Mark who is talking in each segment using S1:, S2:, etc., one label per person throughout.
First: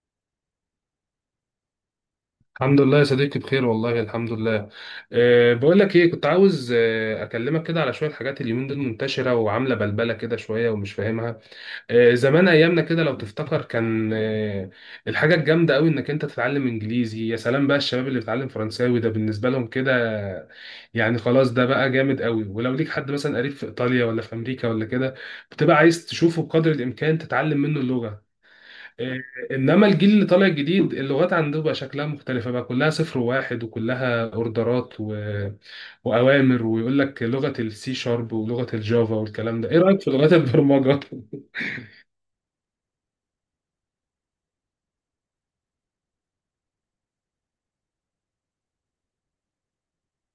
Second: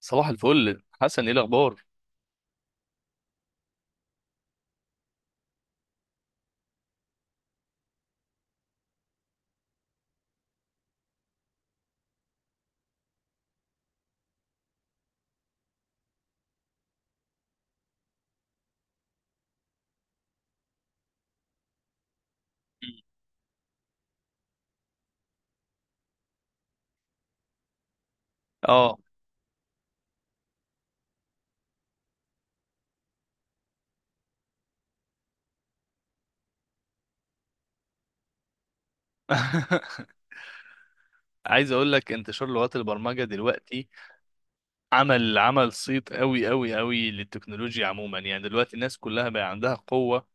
S1: صباح الفل حسن، ايه الاخبار؟
S2: الحمد لله يا صديقي، بخير والله، الحمد لله. بقول لك ايه، كنت عاوز اكلمك كده على شويه حاجات اليومين دول منتشره وعامله بلبله كده شويه ومش فاهمها. زمان ايامنا كده لو تفتكر، كان الحاجه الجامده قوي انك انت تتعلم انجليزي. يا سلام بقى، الشباب اللي بيتعلم فرنساوي ده بالنسبه لهم كده يعني خلاص، ده بقى جامد قوي. ولو ليك حد مثلا قريب في ايطاليا ولا في امريكا ولا كده، بتبقى عايز تشوفه بقدر الامكان تتعلم منه اللغه.
S1: اه
S2: إيه، انما الجيل اللي طالع جديد، اللغات عنده بقى شكلها مختلفه، بقى كلها صفر وواحد وكلها اوردرات واوامر. ويقول لك لغه السي شارب ولغه الجافا والكلام ده. ايه رايك في لغات البرمجه
S1: عايز اقول لك انتشار لغات البرمجه دلوقتي عمل صيت قوي قوي قوي للتكنولوجيا عموما. يعني دلوقتي الناس كلها بقى عندها قوه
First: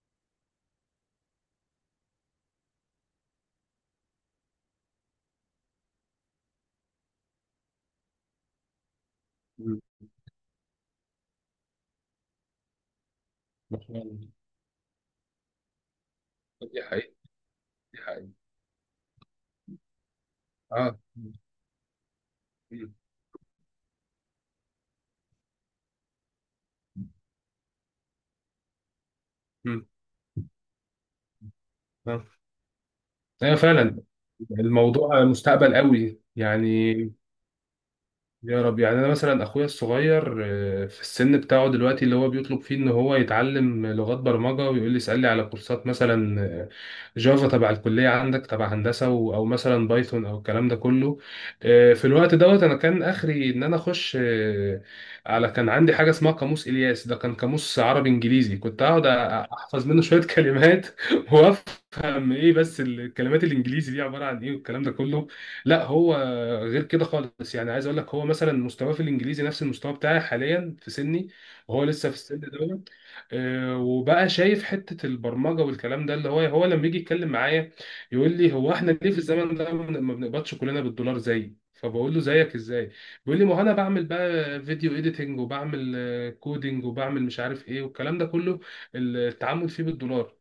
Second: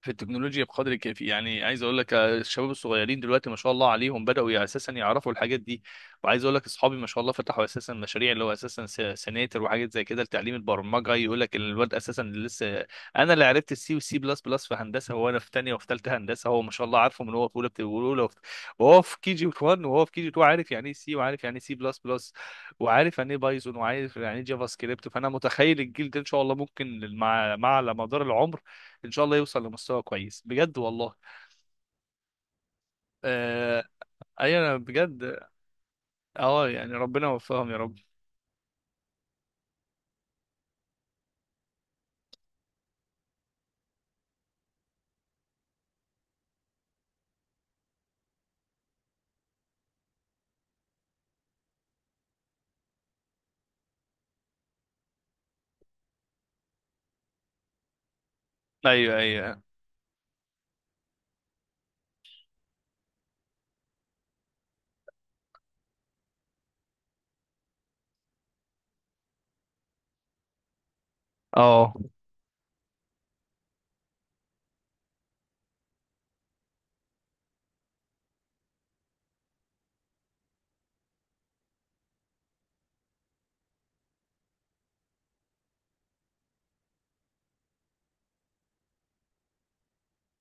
S1: في التكنولوجيا بقدر كافي. يعني عايز اقول لك، الشباب الصغيرين دلوقتي ما شاء الله عليهم، اساسا يعرفوا الحاجات دي. وعايز اقول لك اصحابي ما شاء الله، فتحوا اساسا مشاريع اللي هو اساسا سناتر
S2: مم.
S1: وحاجات زي كده لتعليم البرمجه. يقول لك الواد اساسا اللي لسه، انا اللي عرفت
S2: ما
S1: السي
S2: شاء
S1: والسي
S2: الله.
S1: بلس بلس في هندسه، وانا في ثانيه وفي ثالثه هندسه، هو ما
S2: دي
S1: شاء الله
S2: حقيقه،
S1: عارفه من هو في اولى.
S2: دي حقيقه.
S1: وهو في كي جي 1 وهو في كي جي 2 عارف يعني ايه
S2: اه.
S1: سي، وعارف يعني ايه سي بلس بلس،
S2: مم.
S1: وعارف يعني ايه بايثون، وعارف يعني ايه جافا سكريبت. فانا متخيل الجيل ده ان شاء الله ممكن مع على مدار العمر ان شاء الله يوصل
S2: مم.
S1: لمستوى كويس بجد والله.
S2: آه. ايوه
S1: آه،
S2: فعلا.
S1: ايوه، انا
S2: الموضوع
S1: بجد.
S2: مستقبل قوي
S1: اه يعني
S2: يعني.
S1: ربنا يوفقهم يا رب.
S2: يا رب يعني. انا مثلا اخويا الصغير، في السن بتاعه دلوقتي اللي هو بيطلب فيه ان هو يتعلم لغات برمجه، ويقول لي اسال لي على كورسات مثلا جافا تبع الكليه عندك تبع هندسه او مثلا بايثون او الكلام ده كله. في الوقت دوت، انا كان اخري ان انا اخش على. كان عندي حاجه اسمها قاموس الياس، ده كان قاموس عربي انجليزي كنت اقعد
S1: ايوه، ايوه،
S2: احفظ منه شويه كلمات وافهم ايه بس الكلمات الانجليزي دي عباره عن ايه والكلام ده كله. لا، هو غير كده خالص يعني. عايز اقول لك هو مثلا مستواه في الانجليزي نفس المستوى بتاعي حاليا في سني، وهو
S1: اه.
S2: لسه في السن دوت. وبقى شايف حته البرمجه والكلام ده اللي هو لما يجي يتكلم معايا يقول لي: هو احنا ليه في الزمن ده ما بنقبضش كلنا بالدولار؟ زي، فبقول له: زيك ازاي؟ بيقول لي: ما هو انا بعمل بقى فيديو اديتنج، وبعمل كودينج، وبعمل مش عارف ايه والكلام ده كله، التعامل فيه بالدولار.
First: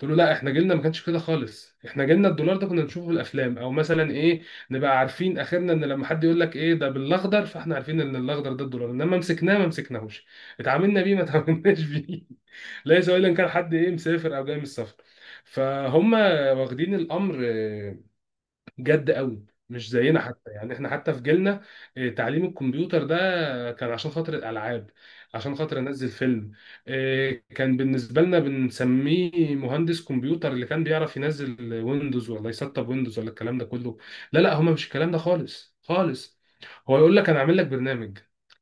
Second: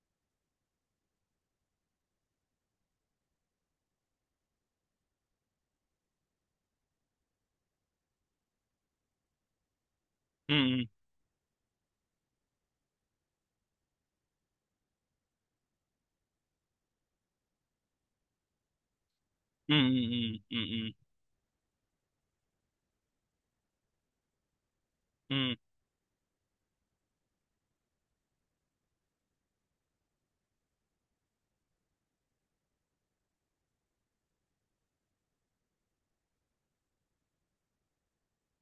S2: قلت له: لا، احنا جيلنا ما كانش كده خالص. احنا جيلنا الدولار ده كنا بنشوفه في الافلام او مثلا ايه، نبقى عارفين اخرنا ان لما حد يقول لك ايه ده بالاخضر، فاحنا عارفين ان الاخضر ده الدولار، انما مسكناه ما مسكناهوش،
S1: أمم،
S2: اتعاملنا بيه ما اتعاملناش بيه. ليس الا ان كان حد ايه مسافر او جاي من السفر فهم، واخدين الامر جد قوي، مش زينا
S1: أمم،
S2: حتى. يعني احنا
S1: أمم،
S2: حتى في جيلنا تعليم الكمبيوتر ده كان عشان خاطر الالعاب،
S1: أمم،
S2: عشان خاطر انزل فيلم. كان بالنسبه لنا بنسميه مهندس كمبيوتر اللي كان بيعرف ينزل ويندوز ولا يسطب ويندوز ولا الكلام ده كله. لا لا، هما مش الكلام ده خالص خالص. هو يقول لك: انا اعمل لك برنامج،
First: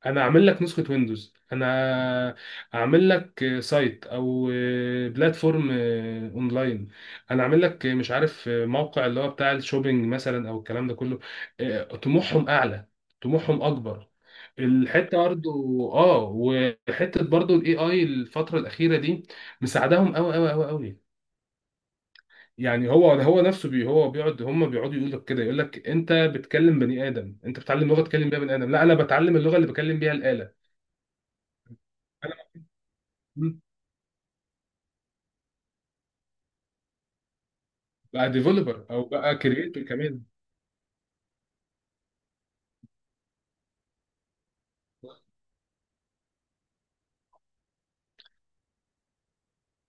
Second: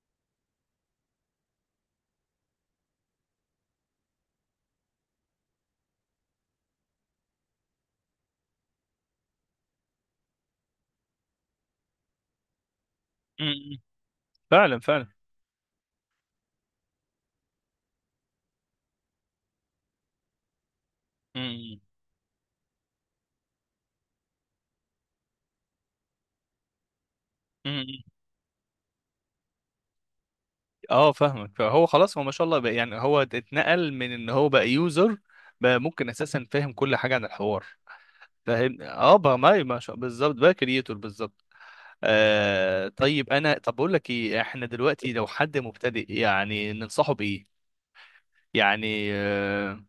S2: انا اعمل لك نسخه ويندوز، انا اعمل لك سايت او بلاتفورم اونلاين، انا عامل لك مش عارف موقع اللي هو بتاع الشوبينج مثلا او الكلام ده كله. طموحهم اعلى، طموحهم
S1: أمم.
S2: اكبر.
S1: فعلا فعلا.
S2: الحته برضه. اه، وحته برضه الاي اي الفتره الاخيره دي مساعدهم قوي قوي قوي قوي.
S1: أمم،
S2: يعني هو نفسه. هو بيقعد، هم بيقعدوا يقول لك كده، يقول لك: انت بتكلم بني ادم، انت بتتعلم
S1: أمم.
S2: لغه تكلم بيها بني ادم. لا، انا بتعلم اللغه اللي بكلم بيها الاله.
S1: اه فاهمك. فهو خلاص، هو ما
S2: انا
S1: شاء الله بقى، يعني هو اتنقل من ان هو بقى يوزر، بقى ممكن اساسا فاهم كل حاجه عن الحوار.
S2: بقى
S1: فاهم،
S2: ديفلوبر او
S1: اه،
S2: بقى
S1: بقى ما
S2: كرييتور.
S1: شاء، بالظبط، بقى كرييتور بالظبط. آه طيب، انا طب بقول لك ايه، احنا دلوقتي
S2: كمان.
S1: لو حد مبتدئ يعني ننصحه بايه؟ يعني آه،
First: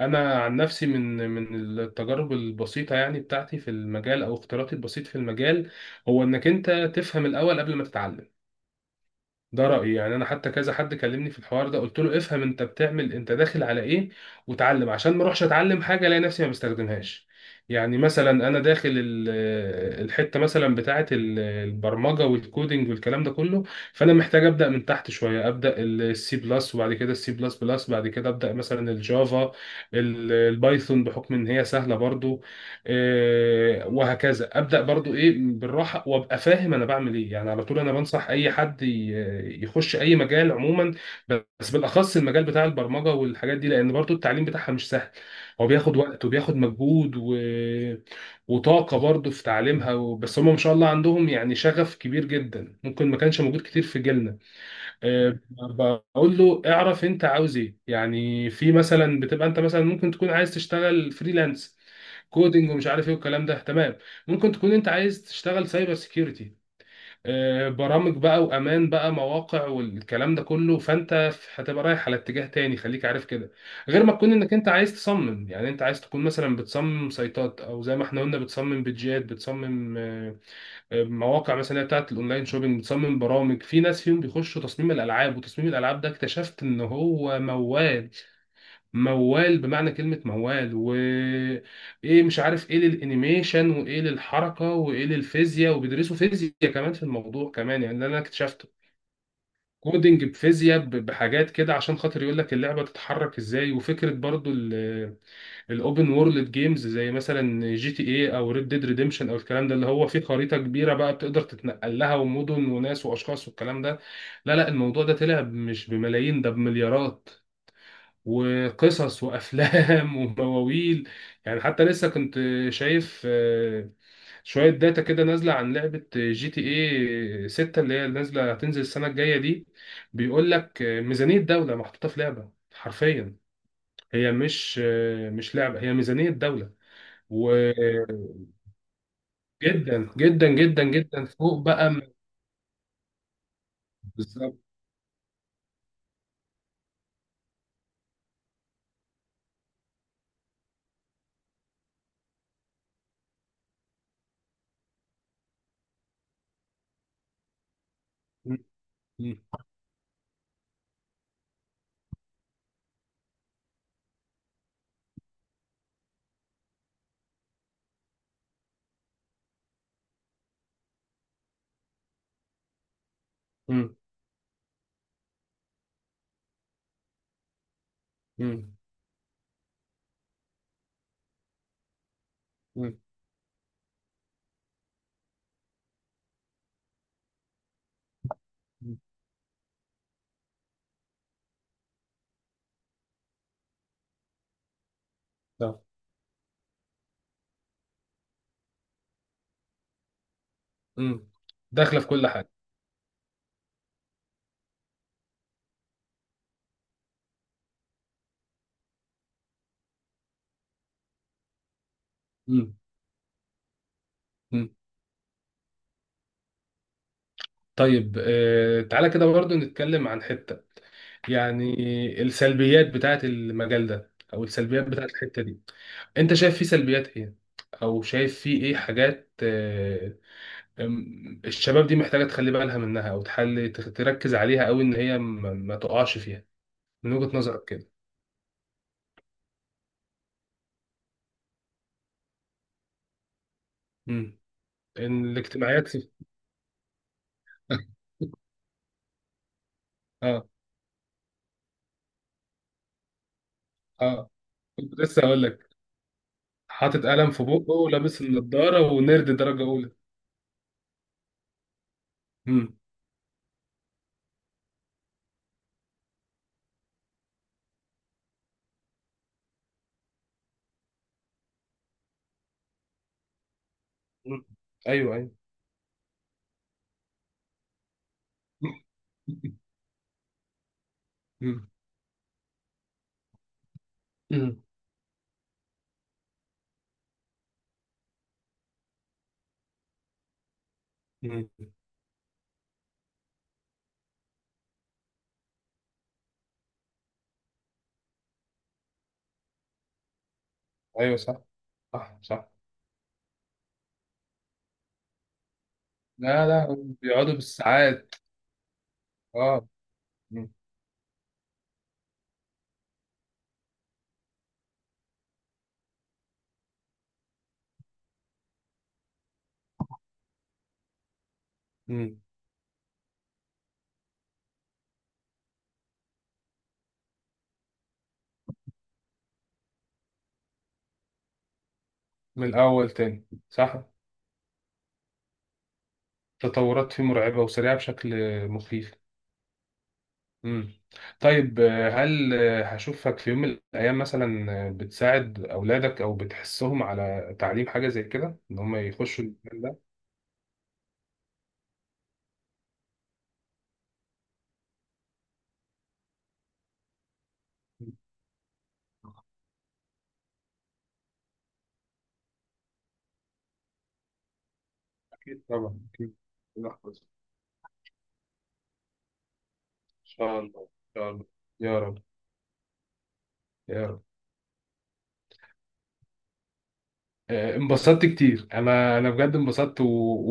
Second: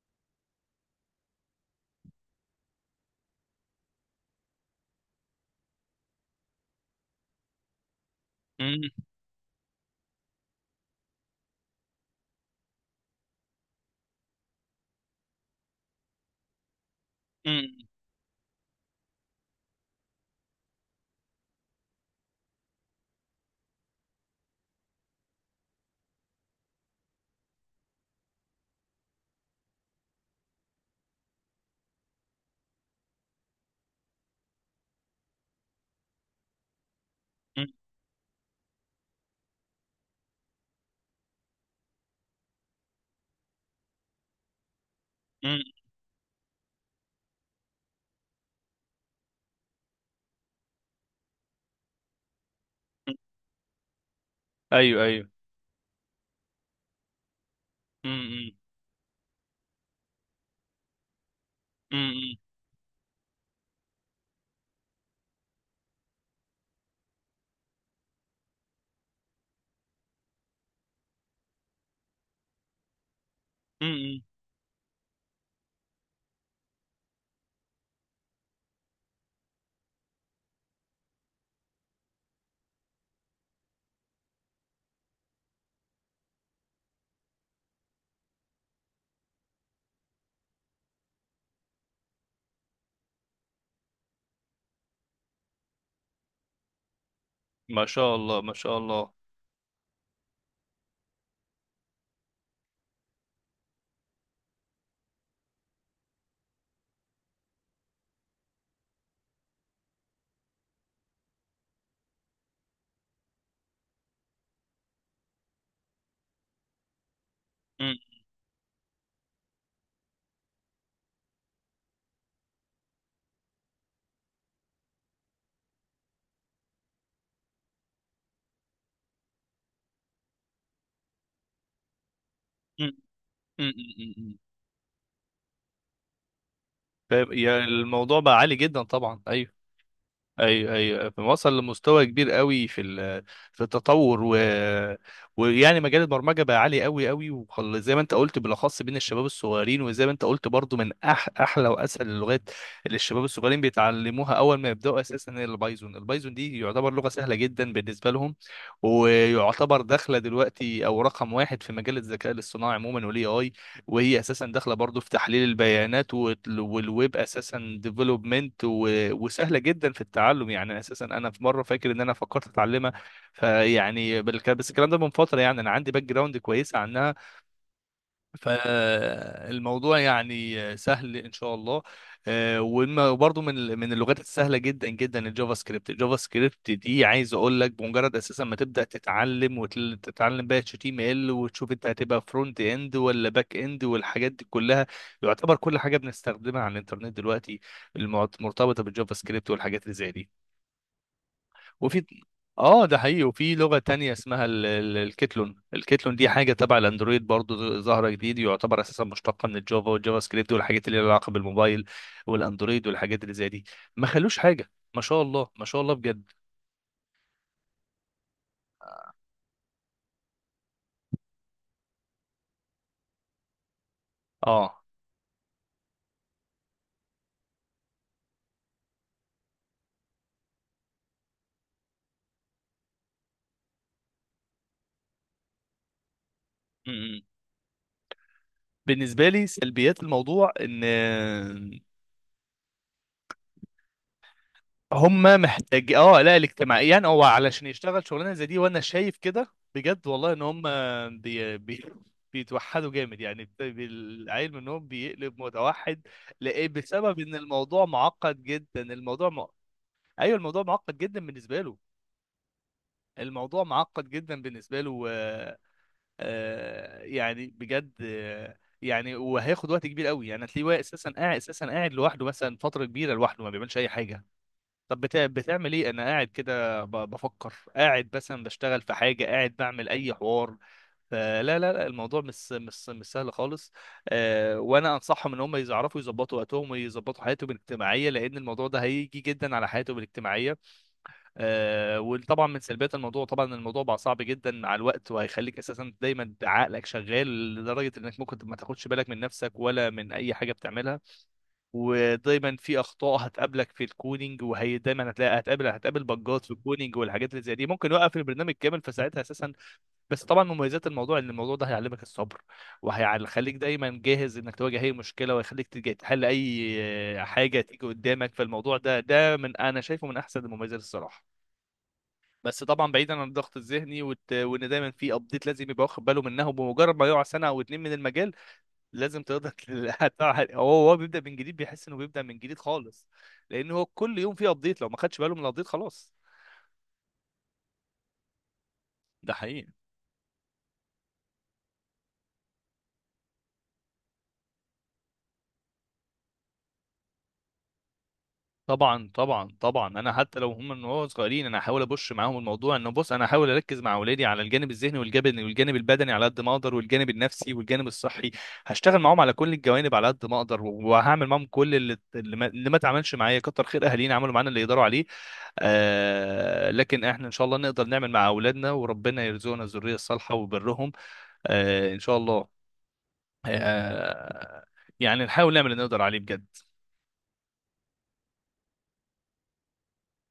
S2: انا عن نفسي من التجارب البسيطه يعني بتاعتي في المجال او اختياراتي البسيط في المجال، هو انك انت تفهم الاول قبل ما تتعلم.
S1: مم،
S2: ده رأيي يعني. أنا حتى كذا حد كلمني في الحوار ده قلت له: افهم أنت بتعمل، أنت داخل على إيه، وتعلم، عشان ما أروحش أتعلم حاجة ألاقي نفسي ما بستخدمهاش.
S1: مم،
S2: يعني مثلا أنا داخل الحتة مثلا بتاعة البرمجة والكودينج والكلام ده كله، فأنا محتاج أبدأ من تحت شوية. أبدأ السي بلس، وبعد كده السي بلس بلس، بعد كده أبدأ مثلا الجافا، البايثون، بحكم إن هي سهلة برضو. وهكذا ابدا برضو ايه بالراحه، وابقى فاهم انا بعمل ايه. يعني على
S1: مم،
S2: طول انا بنصح اي حد يخش اي مجال عموما، بس بالاخص المجال بتاع البرمجه والحاجات دي، لان برضو التعليم بتاعها مش سهل.
S1: مم،
S2: هو بياخد وقت وبياخد مجهود وطاقه برضو في تعليمها بس هم ما شاء الله عندهم يعني شغف كبير جدا ممكن
S1: مم.
S2: ما كانش موجود كتير في جيلنا.
S1: ايوه ايوه.
S2: آه، بقول له: اعرف انت عاوز ايه،
S1: مم،
S2: يعني
S1: مم،
S2: في مثلا بتبقى انت مثلا ممكن تكون عايز تشتغل فريلانس
S1: مم،
S2: كودينج ومش عارف ايه والكلام ده، تمام. ممكن تكون انت عايز تشتغل سايبر سيكيورتي برامج بقى وامان بقى مواقع والكلام ده كله، فانت هتبقى رايح على اتجاه تاني، خليك عارف كده.
S1: مم،
S2: غير ما
S1: مم.
S2: تكون انك انت عايز تصمم. يعني انت عايز تكون مثلا بتصمم سايتات، او زي ما احنا قلنا بتصمم بيدجات، بتصمم مواقع مثلا اللي هي بتاعت الاونلاين شوبينج، بتصمم برامج. في ناس فيهم بيخشوا تصميم الالعاب، وتصميم الالعاب ده اكتشفت ان هو موال موال، بمعنى كلمة موال. و ايه مش عارف ايه للانيميشن وايه للحركة وايه للفيزياء، وبيدرسوا فيزياء كمان في الموضوع كمان،
S1: ما
S2: يعني اللي
S1: شاء
S2: انا
S1: الله ما
S2: اكتشفته
S1: شاء الله.
S2: كودينج بفيزياء بحاجات كده، عشان خاطر يقول لك اللعبة تتحرك ازاي، وفكرة برضو الاوبن وورلد جيمز زي مثلا جي تي اي او ريد ديد ريديمشن او الكلام ده اللي هو فيه خريطه كبيره بقى بتقدر تتنقل لها ومدن وناس واشخاص والكلام ده. لا لا، الموضوع ده طلع مش بملايين، ده بمليارات
S1: مم،
S2: وقصص وافلام ومواويل. يعني حتى لسه كنت شايف شويه داتا كده نازله عن لعبه جي تي اي 6، اللي هي نازله هتنزل السنه الجايه دي. بيقول لك ميزانيه دوله محطوطه في لعبه
S1: مم،
S2: حرفيا.
S1: مم، مم،
S2: هي
S1: مم.
S2: مش مش لعبه، هي ميزانيه دوله.
S1: فاهم؟ الموضوع بقى
S2: وجدا،
S1: عالي جدا طبعا. ايوه
S2: جدا
S1: ايوه
S2: جدا
S1: ايوه
S2: جدا
S1: أيوه. وصل
S2: فوق بقى
S1: لمستوى كبير قوي في التطور
S2: بالظبط.
S1: ويعني مجال البرمجه بقى عالي قوي قوي، زي ما انت قلت بالاخص بين الشباب الصغيرين، وزي ما انت قلت برضو من احلى واسهل اللغات اللي الشباب الصغيرين بيتعلموها اول ما يبداوا اساسا هي البايثون. البايثون دي يعتبر لغه سهله جدا بالنسبه لهم،
S2: م-. م-.
S1: ويعتبر داخله دلوقتي او رقم واحد في مجال الذكاء الاصطناعي عموما والاي اي. وهي اساسا داخله برضو في تحليل البيانات والويب اساسا ديفلوبمنت، وسهله جدا في التعلم. يعني اساسا انا في مره فاكر ان انا فكرت اتعلمها،
S2: م-.
S1: بس الكلام ده من فتره، يعني انا عندي باك جراوند كويسه عنها.
S2: م-.
S1: فالموضوع يعني سهل ان شاء الله. آه،
S2: م-.
S1: من اللغات السهله جدا جدا الجافا سكريبت. الجافا سكريبت دي عايز اقول لك بمجرد اساسا ما تبدا
S2: م-.
S1: تتعلم وتتعلم بقى اتش تي ام ال، وتشوف انت هتبقى فرونت اند ولا باك اند والحاجات دي كلها، يعتبر كل
S2: طب.
S1: حاجه بنستخدمها على الانترنت دلوقتي مرتبطه بالجافا سكريبت والحاجات اللي زي دي.
S2: م. داخله
S1: وفي،
S2: في كل حاجه.
S1: اه ده حقيقي، وفي لغة تانية اسمها الكيتلون. الكيتلون دي حاجة تبع الاندرويد، برضو ظاهرة جديد، يعتبر اساسا مشتقة من الجافا والجافا سكريبت، والحاجات اللي لها علاقة بالموبايل
S2: م-.
S1: والاندرويد والحاجات اللي زي دي. ما خلوش
S2: م.
S1: حاجة، ما شاء الله ما شاء الله بجد.
S2: طيب تعالى كده برضو نتكلم عن حته يعني السلبيات بتاعت المجال ده او
S1: اه.
S2: السلبيات بتاعت الحته دي. انت شايف فيه سلبيات ايه؟ او شايف فيه ايه حاجات الشباب دي محتاجه تخلي بالها منها، او تحل تركز عليها، او ان هي ما تقعش فيها؟
S1: م-
S2: من
S1: م.
S2: وجهة نظرك كده.
S1: بالنسبة لي سلبيات الموضوع ان
S2: امم.
S1: هم
S2: الاجتماعيات
S1: محتاج اه، لا الاجتماعيا، هو علشان يشتغل شغلانه زي دي، وانا شايف كده بجد والله، ان
S2: اه.
S1: هم بي... بي... بيتوحدوا جامد. يعني
S2: اه،
S1: العيل منهم
S2: كنت لسه
S1: بيقلب
S2: هقول لك:
S1: متوحد. لإيه؟
S2: حاطط
S1: بسبب
S2: قلم
S1: ان
S2: في بقه
S1: الموضوع
S2: ولابس
S1: معقد جدا.
S2: النضاره ونرد درجه اولى.
S1: ايوه الموضوع معقد جدا بالنسبه له.
S2: امم.
S1: الموضوع معقد جدا بالنسبه له. يعني بجد يعني وهياخد وقت كبير قوي. يعني هتلاقيه هو اساسا قاعد، اساسا قاعد لوحده مثلا فتره كبيره لوحده، ما بيعملش اي حاجه.
S2: أمم.
S1: طب
S2: ايوه ايوه.
S1: بتعمل ايه؟ انا قاعد كده بفكر، قاعد مثلا بشتغل في حاجه، قاعد بعمل اي حوار. فلا لا
S2: أمم.
S1: لا الموضوع مش سهل خالص. آه
S2: أمم.
S1: وانا انصحهم ان هم يعرفوا يظبطوا وقتهم ويظبطوا حياتهم الاجتماعيه، لان الموضوع ده هيجي جدا على حياتهم الاجتماعيه.
S2: أمم.
S1: آه، وطبعا من سلبيات الموضوع، طبعا الموضوع بقى صعب جدا مع الوقت، وهيخليك اساسا دايما عقلك شغال لدرجه انك ممكن ما تاخدش بالك من نفسك ولا من اي حاجه بتعملها.
S2: ايوه، صح صح صح.
S1: ودايما في اخطاء هتقابلك في الكودينج، وهي دايما هتلاقي هتقابل بجات
S2: لا
S1: في
S2: لا،
S1: الكودينج والحاجات
S2: بيقعدوا
S1: اللي زي دي، ممكن
S2: بالساعات.
S1: يوقف البرنامج كامل فساعتها اساسا.
S2: اه.
S1: بس طبعا
S2: أمم.
S1: مميزات الموضوع ان الموضوع ده هيعلمك الصبر، وهيخليك دايما جاهز انك تواجه اي مشكله، ويخليك تحل اي حاجه تيجي قدامك. فالموضوع ده من انا شايفه من احسن المميزات الصراحه.
S2: أمم.
S1: بس طبعا بعيدا عن الضغط الذهني وان دايما في ابديت لازم يبقى واخد باله منها، وبمجرد ما يقع سنه او اتنين من المجال لازم تقدر هو بيبدا من جديد، بيحس انه بيبدا من
S2: من
S1: جديد
S2: الاول
S1: خالص.
S2: تاني،
S1: لان
S2: صح.
S1: هو كل يوم فيه ابديت، لو ما خدش باله من الابديت خلاص.
S2: تطورات فيه مرعبه وسريعه بشكل مخيف.
S1: ده حقيقي.
S2: مم. طيب هل هشوفك في يوم من الأيام مثلا بتساعد أولادك أو بتحثهم على تعليم حاجة زي كده، إن هم
S1: طبعا
S2: يخشوا
S1: طبعا
S2: المجال ده؟
S1: طبعا، انا حتى لو هم من وهو صغيرين، انا احاول ابش معاهم الموضوع. انه بص، انا احاول اركز مع اولادي على الجانب الذهني، والجانب البدني على قد ما اقدر، والجانب النفسي والجانب الصحي. هشتغل معاهم على كل الجوانب على قد ما اقدر، وهعمل معاهم كل اللي ما اتعملش معايا. كتر خير اهالينا، عملوا معانا اللي يقدروا عليه.
S2: أكيد طبعا أكيد.
S1: آه،
S2: لحظة، إن
S1: لكن احنا ان شاء الله نقدر نعمل مع اولادنا، وربنا يرزقنا الذريه الصالحه
S2: شاء الله، إن
S1: وبرهم.
S2: شاء الله. يا
S1: آه
S2: رب.
S1: ان شاء الله.
S2: يا رب.
S1: آه يعني نحاول نعمل اللي نقدر عليه بجد.
S2: انبسطت كتير، أنا بجد انبسطت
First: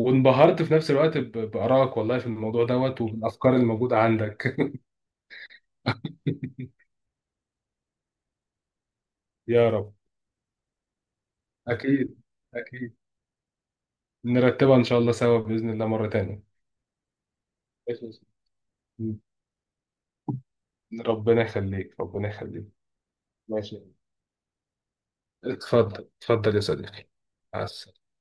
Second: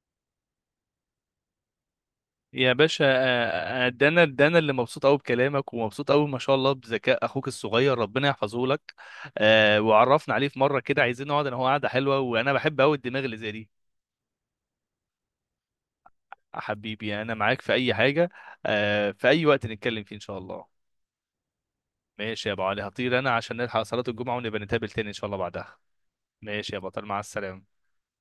S2: وانبهرت في نفس الوقت بآرائك والله في الموضوع
S1: يا
S2: دوت
S1: باشا،
S2: وبالأفكار الموجودة
S1: ده انا ده
S2: عندك.
S1: انا اللي مبسوط قوي بكلامك، ومبسوط قوي ما شاء الله بذكاء اخوك الصغير، ربنا يحفظه لك.
S2: يا رب.
S1: وعرفنا عليه في مره كده، عايزين نقعد انا هو قعده
S2: أكيد
S1: حلوه، وانا بحب
S2: أكيد.
S1: قوي الدماغ اللي زي دي.
S2: نرتبها إن شاء الله سوا بإذن الله مرة
S1: حبيبي يعني انا معاك في اي
S2: تانية.
S1: حاجه، في اي وقت نتكلم فيه ان شاء الله.
S2: ربنا يخليك، ربنا
S1: ماشي يا ابو
S2: يخليك.
S1: علي، هطير انا عشان
S2: ماشي،
S1: نلحق صلاه الجمعه، ونبقى نتقابل تاني ان شاء الله بعدها.
S2: اتفضل اتفضل يا
S1: ماشي يا بطل،
S2: صديقي.
S1: مع
S2: مع
S1: السلامه.
S2: السلامة.